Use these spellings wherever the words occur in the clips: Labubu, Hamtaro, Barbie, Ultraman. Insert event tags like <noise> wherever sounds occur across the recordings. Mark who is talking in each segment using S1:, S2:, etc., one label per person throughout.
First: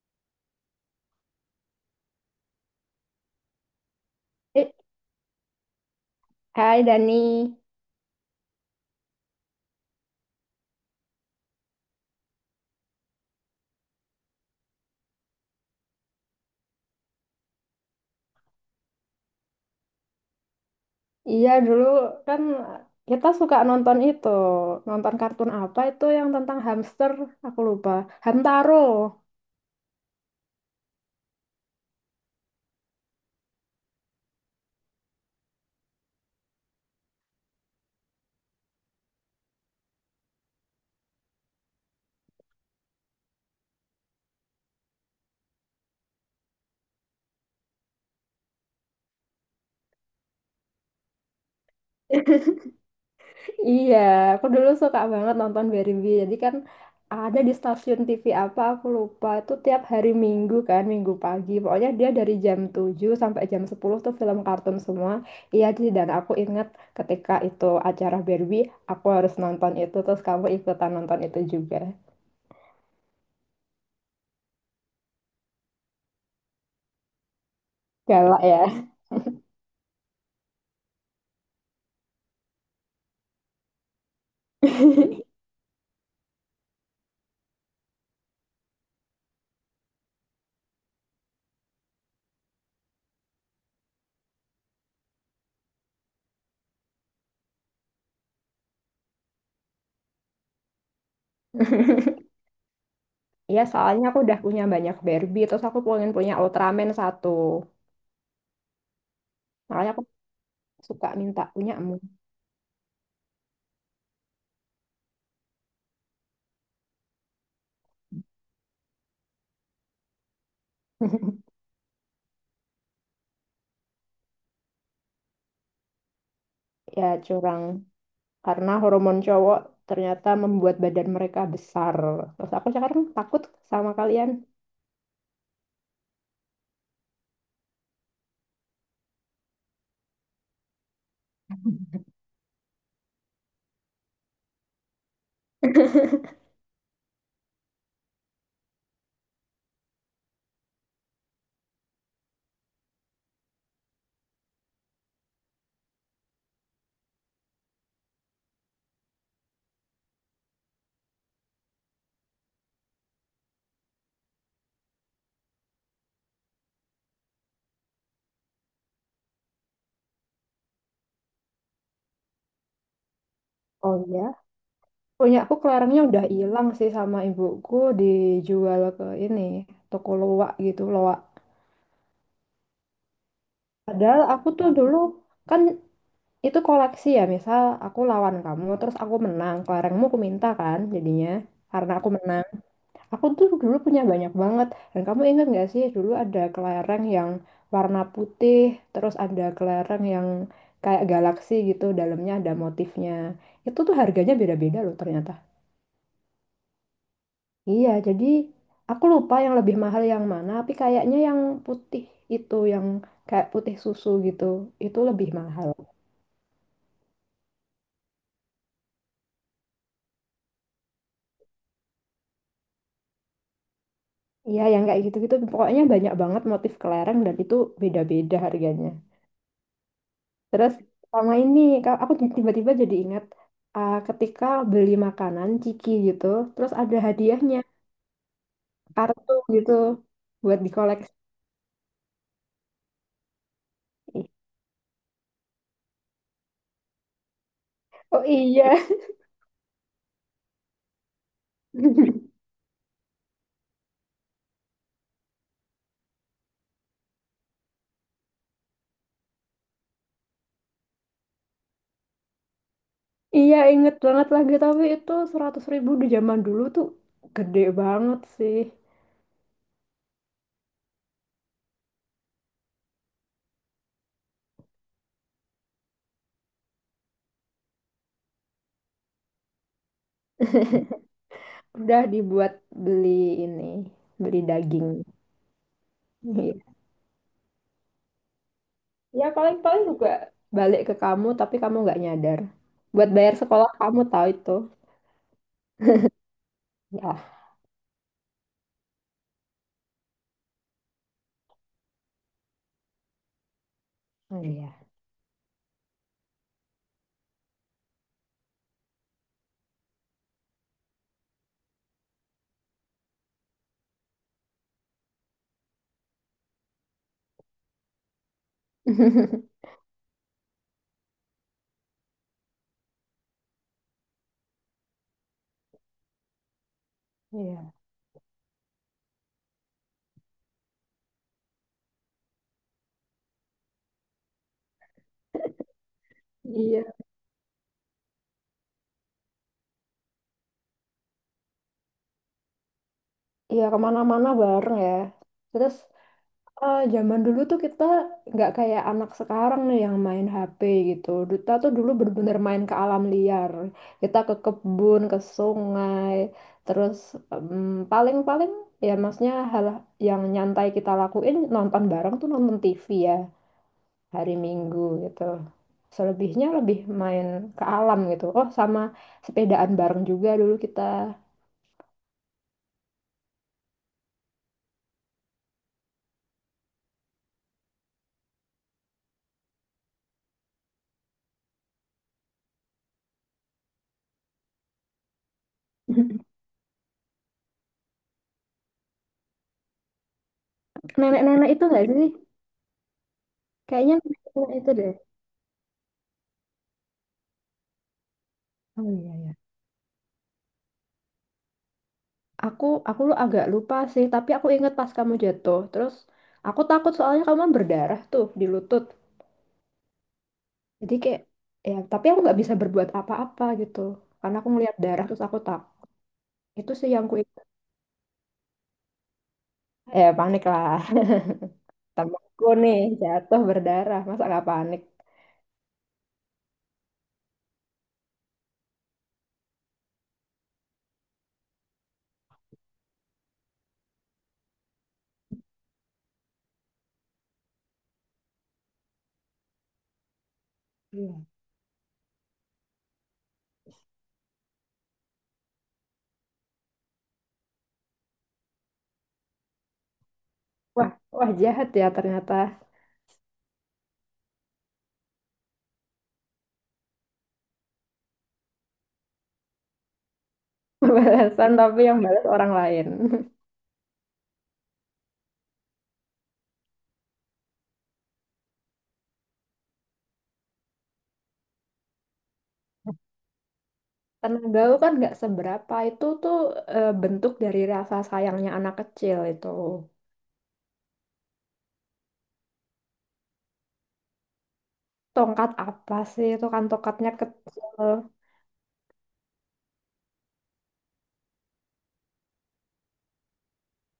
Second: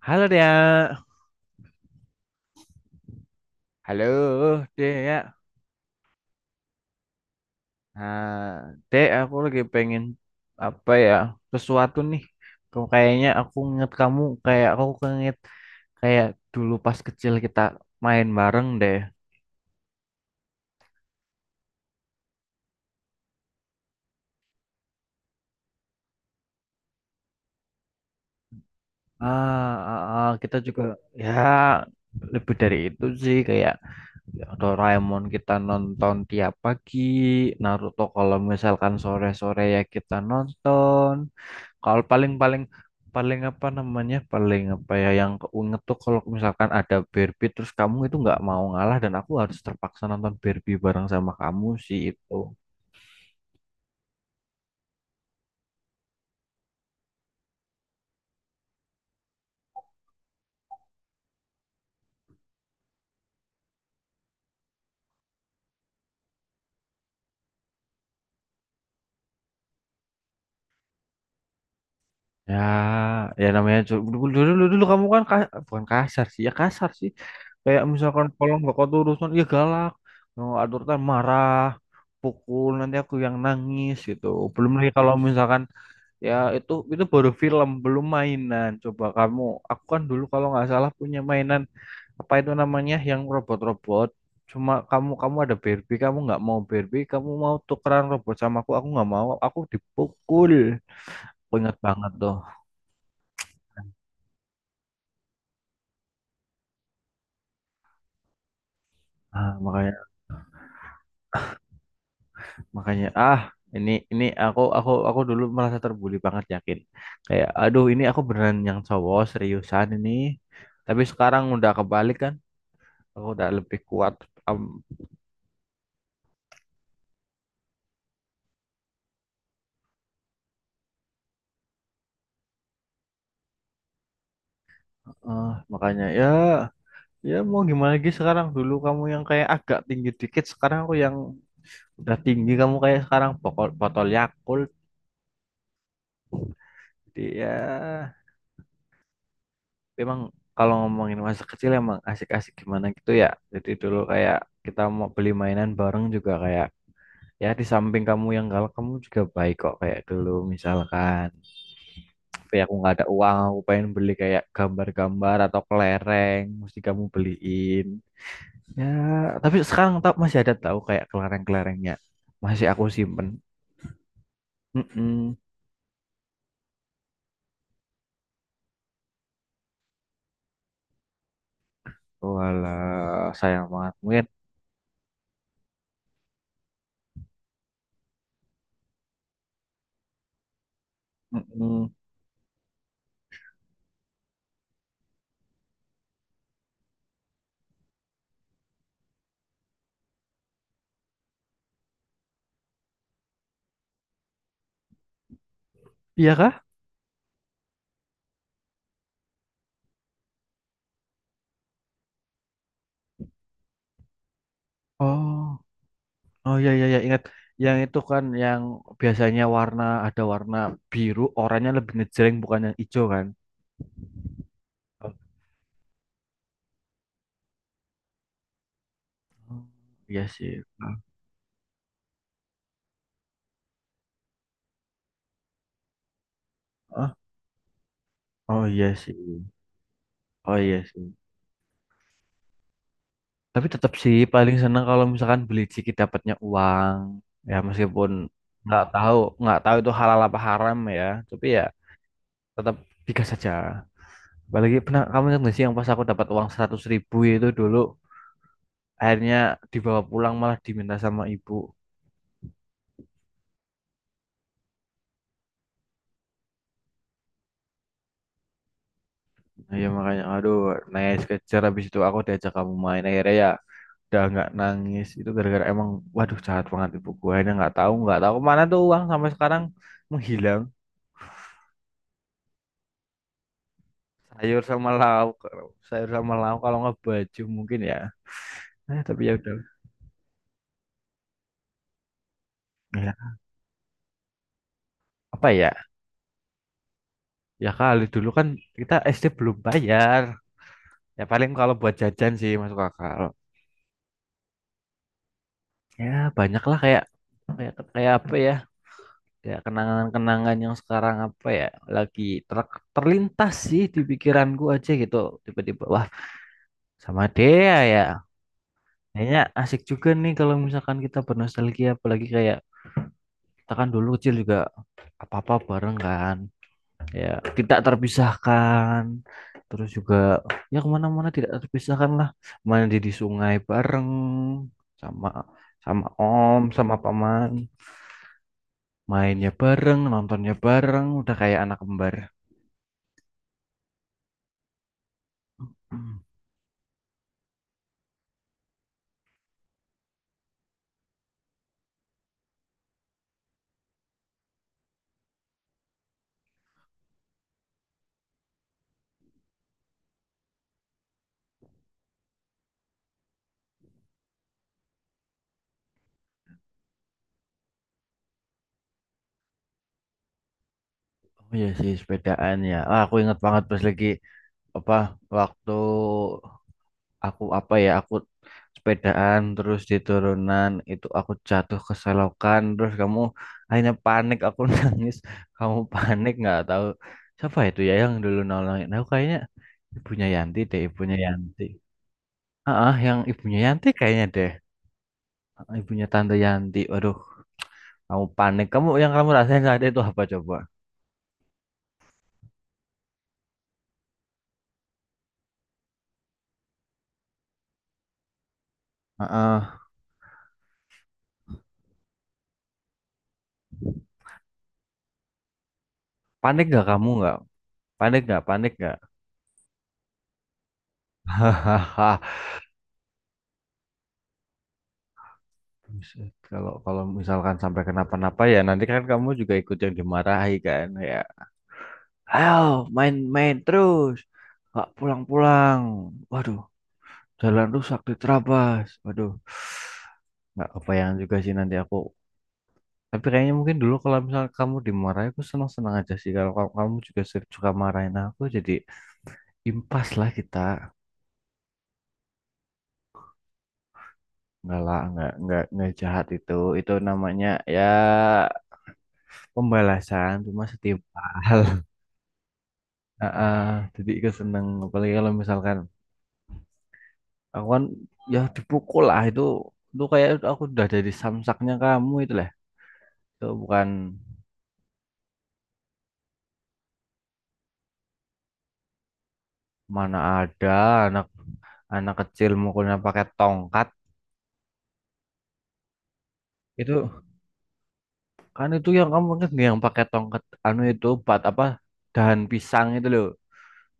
S1: Halo Dea. Halo
S2: Eh,
S1: Dea.
S2: hai Dani,
S1: Nah, Dea aku lagi pengen apa ya? Sesuatu nih. Kayaknya aku inget kamu, kayak aku nginget kayak dulu pas kecil kita main bareng deh.
S2: iya dulu kan kita suka nonton itu, nonton kartun apa itu yang tentang hamster, aku lupa, Hamtaro.
S1: Ah, ah, ah, kita juga, ya lebih dari itu sih, kayak ya, Doraemon kita nonton tiap pagi, Naruto kalau misalkan sore-sore ya kita nonton. Kalau paling-paling paling apa namanya? Paling apa ya yang keinget tuh kalau misalkan ada Barbie terus kamu itu nggak mau ngalah dan aku harus terpaksa nonton Barbie bareng sama kamu sih itu.
S2: <laughs> Iya, aku dulu suka banget nonton Barbie, jadi kan ada di stasiun TV apa, aku lupa, itu tiap hari Minggu kan, Minggu pagi, pokoknya dia dari jam 7 sampai jam 10 tuh film kartun semua, iya Ci, dan aku ingat ketika itu acara Barbie, aku harus nonton itu, terus kamu ikutan nonton itu juga,
S1: Ya, ya namanya dulu dulu dulu, dulu kamu kan bukan kasar sih, ya kasar sih. Kayak misalkan
S2: galak
S1: kalau nggak
S2: ya.
S1: kau urusan, ya galak, nggak aturkan marah, pukul nanti aku yang nangis gitu. Belum lagi kalau
S2: <laughs>
S1: misalkan ya itu baru film, belum mainan. Coba kamu, aku kan dulu kalau nggak salah punya mainan apa itu namanya yang robot-robot. Cuma kamu kamu ada Barbie, kamu nggak mau Barbie, kamu mau tukeran robot sama aku nggak mau, aku dipukul. Aku ingat banget tuh.
S2: Iya, soalnya aku udah punya banyak Barbie, terus aku pengen punya Ultraman satu.
S1: Ah,
S2: Makanya
S1: makanya.
S2: aku suka minta punya emu. <laughs>
S1: Makanya ini aku dulu merasa terbuli banget yakin. Kayak aduh ini aku beneran yang cowok seriusan ini. Tapi sekarang udah kebalik kan. Aku udah lebih kuat. Am-
S2: Ya, curang. Karena hormon cowok ternyata membuat badan mereka besar. Terus aku sekarang takut sama kalian.
S1: eh, makanya ya ya mau gimana lagi sekarang, dulu kamu yang kayak agak tinggi dikit, sekarang aku yang udah tinggi, kamu kayak sekarang botol botol Yakult
S2: <laughs>
S1: dia. Memang kalau ngomongin masa kecil emang asik-asik gimana gitu ya. Jadi dulu kayak kita mau beli mainan bareng juga, kayak ya di samping kamu yang galak kamu juga baik kok, kayak dulu misalkan tapi aku nggak ada uang, aku pengen beli kayak gambar-gambar atau kelereng, mesti kamu beliin, ya. Tapi sekarang tau masih ada, tahu kayak kelereng-kelerengnya masih aku simpen.
S2: Oh iya.
S1: mm
S2: Punya aku kelerengnya udah hilang sih sama ibuku dijual ke ini, toko loak gitu, loak.
S1: Walah, sayang banget
S2: Padahal
S1: mungkin.
S2: aku tuh dulu kan itu koleksi ya, misal aku lawan kamu, terus aku menang, kelerengmu aku minta kan jadinya,
S1: Mm-mm.
S2: karena aku menang. Aku tuh dulu punya banyak banget, dan kamu ingat gak sih dulu ada kelereng yang warna putih, terus ada kelereng yang kayak galaksi gitu, dalamnya ada motifnya. Itu tuh harganya beda-beda loh ternyata.
S1: Iya kah?
S2: Iya, jadi aku lupa yang lebih mahal yang mana, tapi kayaknya yang putih itu, yang kayak putih susu gitu, itu lebih
S1: Oh,
S2: mahal.
S1: oh ya ya ya ingat, yang itu kan yang biasanya warna, ada warna biru, oranye, lebih ngejreng, bukan yang hijau kan?
S2: Iya, yang kayak
S1: Oh,
S2: gitu-gitu pokoknya banyak banget motif kelereng dan itu beda-beda harganya.
S1: iya sih.
S2: Terus
S1: Ah,
S2: sama ini aku tiba-tiba jadi ingat ketika beli makanan ciki gitu, terus ada
S1: ah.
S2: hadiahnya,
S1: Oh iya sih.
S2: kartu gitu
S1: Oh
S2: buat
S1: iya
S2: dikoleksi.
S1: sih. Tapi tetap sih paling seneng kalau misalkan beli ciki dapatnya uang. Ya meskipun
S2: Oh iya.
S1: nggak tahu nggak tahu itu halal apa haram ya. Tapi ya
S2: <laughs>
S1: tetap digas saja. Apalagi pernah kamu ingat nggak sih yang pas aku dapat uang 100 ribu itu dulu, akhirnya dibawa pulang malah diminta sama ibu.
S2: Iya, inget banget lagi tapi itu 100.000 di zaman dulu tuh gede banget sih.
S1: Nah, ya makanya aduh, naik kejar habis itu aku diajak kamu main, akhirnya ya udah nggak nangis itu gara-gara emang. Waduh, jahat banget ibu gua, akhirnya nggak tahu kemana tuh uang sampai sekarang menghilang.
S2: <laughs> Udah dibuat beli ini, beli
S1: Sayur
S2: daging.
S1: sama lauk, sayur sama lauk, kalau nggak baju mungkin ya. Tapi
S2: Ya
S1: ya udah.
S2: paling-paling juga balik ke kamu tapi kamu nggak nyadar. Buat
S1: Ya,
S2: bayar sekolah kamu tahu itu.
S1: apa ya,
S2: Ya.
S1: ya kali dulu kan kita SD belum bayar, ya paling kalau buat jajan sih masuk akal
S2: Oh iya,
S1: ya. Banyak lah kayak kayak kayak apa ya, ya kenangan-kenangan yang sekarang apa ya lagi terlintas sih di pikiranku aja gitu. Tiba-tiba wah, sama Dea ya, kayaknya
S2: <laughs>
S1: asik juga nih kalau misalkan kita bernostalgia, apalagi kayak kita kan dulu kecil juga apa-apa bareng kan, ya
S2: iya.
S1: tidak terpisahkan. Terus juga ya kemana-mana tidak terpisahkan lah, mandi di sungai bareng sama sama om
S2: Iya.
S1: sama paman, mainnya bareng, nontonnya bareng, udah kayak anak kembar.
S2: Iya kemana-mana bareng ya. Terus
S1: Hmm.
S2: eh, zaman dulu tuh kita nggak kayak anak sekarang nih yang main HP gitu. Duta tuh dulu bener-bener main ke alam liar. Kita ke kebun, ke sungai. Terus em, paling-paling ya maksudnya hal yang nyantai kita lakuin nonton bareng tuh nonton TV ya. Hari Minggu gitu. Selebihnya lebih main ke alam gitu. Oh, sama sepedaan bareng juga dulu kita.
S1: Oh iya sih, sepedaan ya. Ah, aku ingat banget pas lagi apa, waktu aku apa ya, aku sepedaan terus di turunan itu aku jatuh ke selokan, terus kamu akhirnya panik, aku <laughs> nangis, kamu panik
S2: <laughs>
S1: nggak tahu siapa itu ya yang dulu nolongin aku, kayaknya ibunya Yanti deh, ibunya
S2: Nenek-nenek
S1: Yanti.
S2: itu nggak sih?
S1: Ah, yang ibunya Yanti
S2: Kayaknya
S1: kayaknya deh.
S2: nenek-nenek itu deh.
S1: Ah, ibunya tante Yanti. Waduh, kamu panik,
S2: Oh
S1: kamu
S2: iya
S1: yang kamu
S2: ya.
S1: rasain saat itu apa coba?
S2: Aku agak lupa sih, tapi aku inget pas kamu jatuh. Terus aku takut soalnya kamu kan berdarah tuh di lutut.
S1: Ah, ah.
S2: Jadi kayak ya, tapi aku nggak bisa berbuat apa-apa gitu. Karena aku ngeliat darah terus aku tak.
S1: Panik
S2: Itu
S1: nggak?
S2: sih yang
S1: Kamu
S2: ku
S1: nggak
S2: ingat.
S1: panik nggak? Panik nggak?
S2: Eh, panik lah. <laughs>
S1: <laughs> Hahaha.
S2: Temanku nih jatuh berdarah, masa nggak panik?
S1: Buset, kalau kalau misalkan sampai kenapa-napa ya, nanti kan kamu juga ikut yang dimarahi kan ya. Ayo main-main terus, nggak pulang-pulang. Waduh, jalan rusak diterabas. Waduh, nggak kebayang
S2: Iya.
S1: juga sih nanti aku. Tapi kayaknya mungkin dulu kalau misalnya kamu dimarahi aku senang-senang aja sih. Kalau kamu kamu juga suka marahin aku, jadi impas lah kita.
S2: Wah, wah jahat ya ternyata.
S1: Enggak lah, enggak jahat itu. Itu namanya ya pembalasan, cuma
S2: <laughs> Balasan tapi
S1: setimpal.
S2: yang balas orang lain.
S1: Ah,
S2: <laughs>
S1: ah, jadi ikut seneng, apalagi kalau misalkan aku kan ya dipukul lah itu kayak aku udah dari samsaknya kamu itu lah, itu bukan.
S2: Tenaga lu kan nggak seberapa itu tuh eh, bentuk dari rasa sayangnya anak kecil itu.
S1: Mana ada anak anak kecil mukulnya pakai tongkat.
S2: Tongkat apa sih itu kan tongkatnya
S1: Itu
S2: kecil.
S1: kan itu, yang kamu ingat nggak yang pakai tongkat anu itu buat apa, dahan pisang itu loh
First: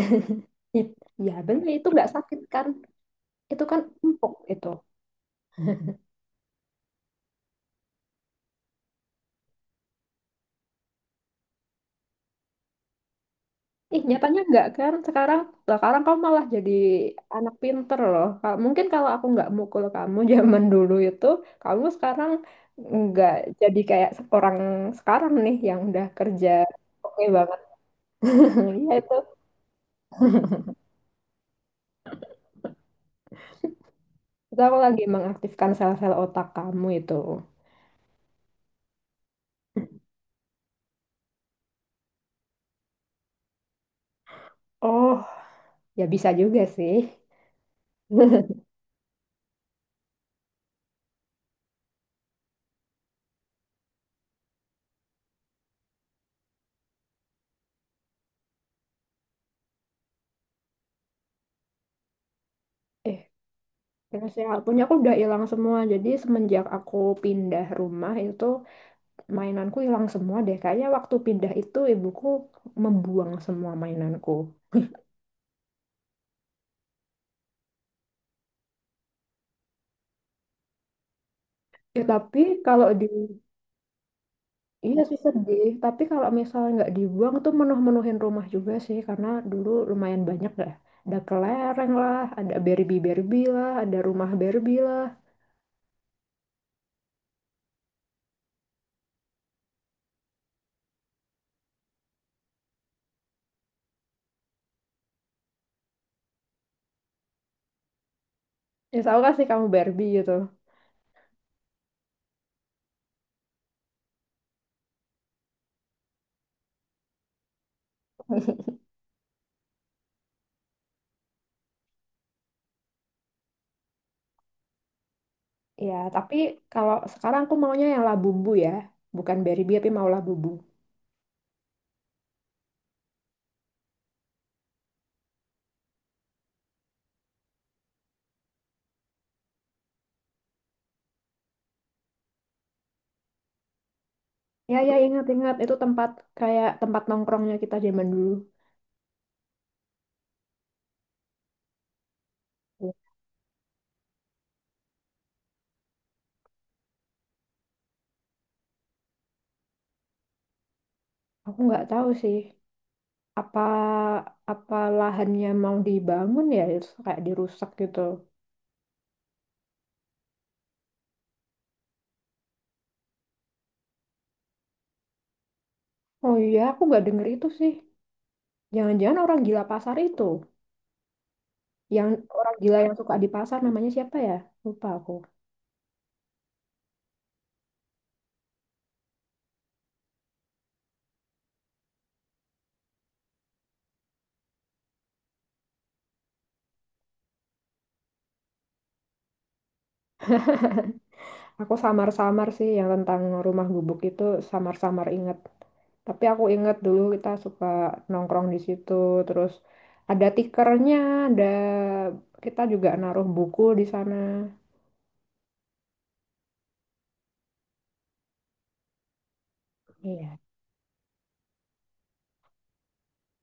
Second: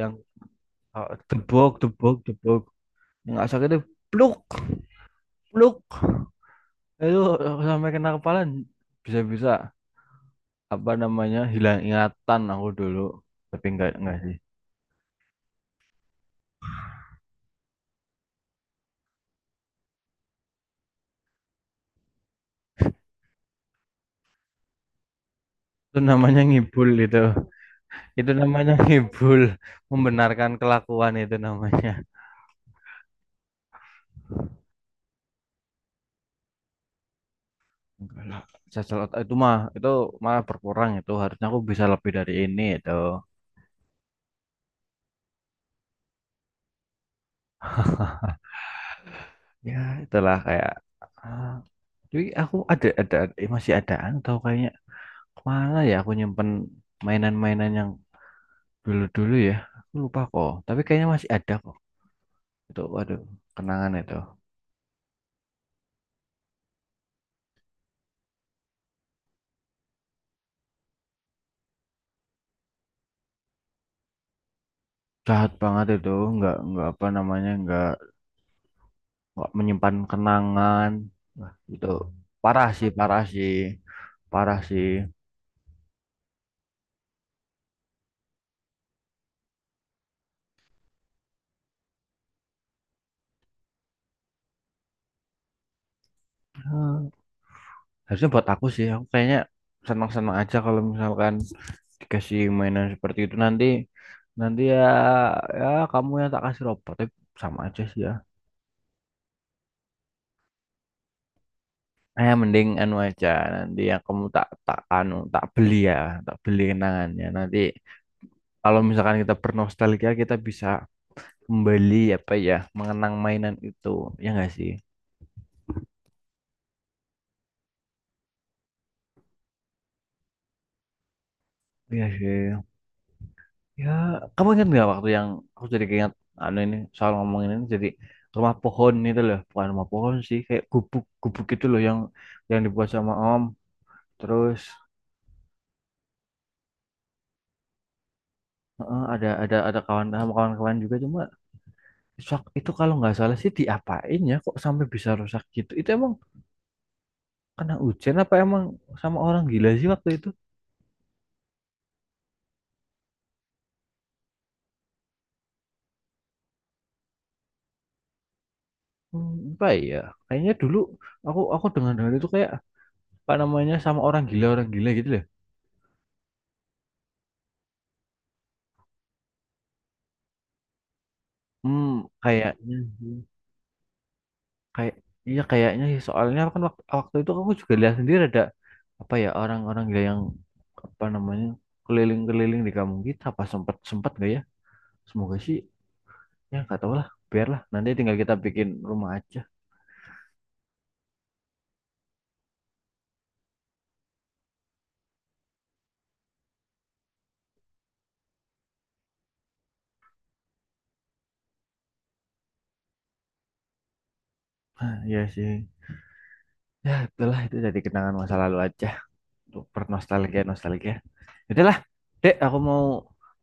S1: yang,
S2: It- Ya bener
S1: debok
S2: itu nggak
S1: debok
S2: sakit
S1: debok,
S2: kan?
S1: yang nggak
S2: Itu
S1: sakit itu,
S2: kan
S1: pluk,
S2: empuk itu.
S1: pluk. Itu aku sampai kena kepala, bisa-bisa apa namanya hilang ingatan aku dulu, tapi enggak
S2: Ih,
S1: enggak sih.
S2: nyatanya enggak kan? Sekarang, sekarang kamu malah jadi anak pinter loh. Mungkin kalau aku nggak mukul kamu <laughs> zaman dulu itu, kamu sekarang nggak jadi kayak orang sekarang nih yang
S1: Itu
S2: udah
S1: namanya
S2: kerja
S1: ngibul itu
S2: oke banget.
S1: itu
S2: <laughs>
S1: namanya
S2: Iya
S1: ngibul, membenarkan kelakuan itu namanya.
S2: itu aku lagi mengaktifkan sel-sel otak kamu itu.
S1: Enggak lah, cacat otak itu mah itu, malah berkurang itu, harusnya aku bisa lebih dari ini itu.
S2: Oh, ya bisa juga sih.
S1: <laughs>
S2: <laughs>
S1: Ya itulah kayak, ah, tapi aku ada, masih adaan atau kayaknya kemana ya aku nyimpen mainan-mainan yang dulu-dulu ya, aku lupa kok tapi kayaknya masih ada kok itu.
S2: Eh,
S1: Waduh, kenangan itu.
S2: terus ya, punya aku udah hilang semua. Jadi semenjak aku pindah rumah itu. Mainanku hilang semua deh. Kayaknya waktu pindah itu ibuku membuang semua mainanku.
S1: Jahat banget itu, nggak apa namanya, nggak menyimpan kenangan gitu.
S2: Ya, tapi
S1: Parah sih,
S2: kalau di
S1: parah sih, parah sih.
S2: iya sih sedih. Tapi kalau misalnya nggak dibuang tuh menuh-menuhin rumah juga sih, karena dulu lumayan banyak dah. Ada kelereng lah, ada Barbie Barbie lah, ada rumah Barbie lah.
S1: Hmm, harusnya buat aku sih, aku kayaknya senang-senang aja kalau misalkan dikasih mainan seperti itu, nanti nanti ya, ya kamu yang tak kasih robot, tapi sama aja sih ya.
S2: Ya tau gak sih kamu Barbie gitu.
S1: Eh mending anu aja, nanti yang kamu tak tak anu tak beli ya, tak beli kenangannya. Nanti kalau misalkan kita bernostalgia kita bisa kembali apa ya mengenang mainan itu, ya nggak sih?
S2: Ya tapi kalau sekarang aku maunya yang Labubu ya, bukan Barbie tapi mau Labubu.
S1: Iya sih, ya kamu ingat nggak waktu yang, aku jadi keinget anu ini soal ngomongin ini, jadi rumah pohon itu loh, bukan rumah pohon sih kayak gubuk gubuk itu loh, yang dibuat sama om terus.
S2: Ya ya ingat-ingat itu tempat kayak tempat nongkrongnya kita zaman dulu.
S1: Heeh, ada kawan sama kawan-kawan juga, cuma itu kalau nggak salah sih diapain ya kok sampai bisa rusak gitu, itu emang kena hujan apa emang sama orang gila sih waktu itu.
S2: Aku nggak tahu sih apa apa lahannya mau dibangun ya terus kayak dirusak gitu.
S1: Hmm, apa ya, kayaknya dulu aku dengar dengar itu kayak pak namanya sama orang gila, orang gila gitu loh.
S2: Oh iya, aku nggak denger itu sih. Jangan-jangan orang gila pasar itu.
S1: Hmm,
S2: Yang orang
S1: kayaknya
S2: gila yang
S1: sih.
S2: suka di pasar namanya siapa ya? Lupa
S1: Kayak
S2: aku.
S1: iya kayaknya sih, soalnya kan waktu itu aku juga lihat sendiri ada apa ya orang-orang gila yang apa namanya keliling-keliling di kampung kita, apa sempat sempat gak ya, semoga sih, ya nggak tahu lah, biarlah nanti tinggal kita bikin rumah aja.
S2: Aku samar-samar sih yang tentang rumah gubuk itu samar-samar inget. Tapi aku inget dulu kita suka nongkrong di situ terus ada tikernya, ada kita juga naruh buku di sana.
S1: Hah, iya sih, ya itulah, itu jadi kenangan masa lalu aja untuk
S2: Iya.
S1: bernostalgia nostalgia. Itulah dek, aku mau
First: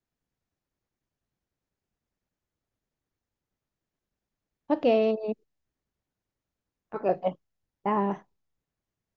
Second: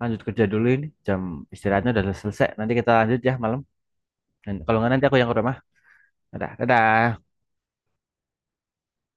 S1: lanjut kerja dulu ini, jam istirahatnya udah selesai, nanti kita lanjut ya malam. Dan kalau nggak nanti
S2: Oke.
S1: aku yang ke rumah. Dadah,
S2: Oke, oke.
S1: dadah.
S2: Dah.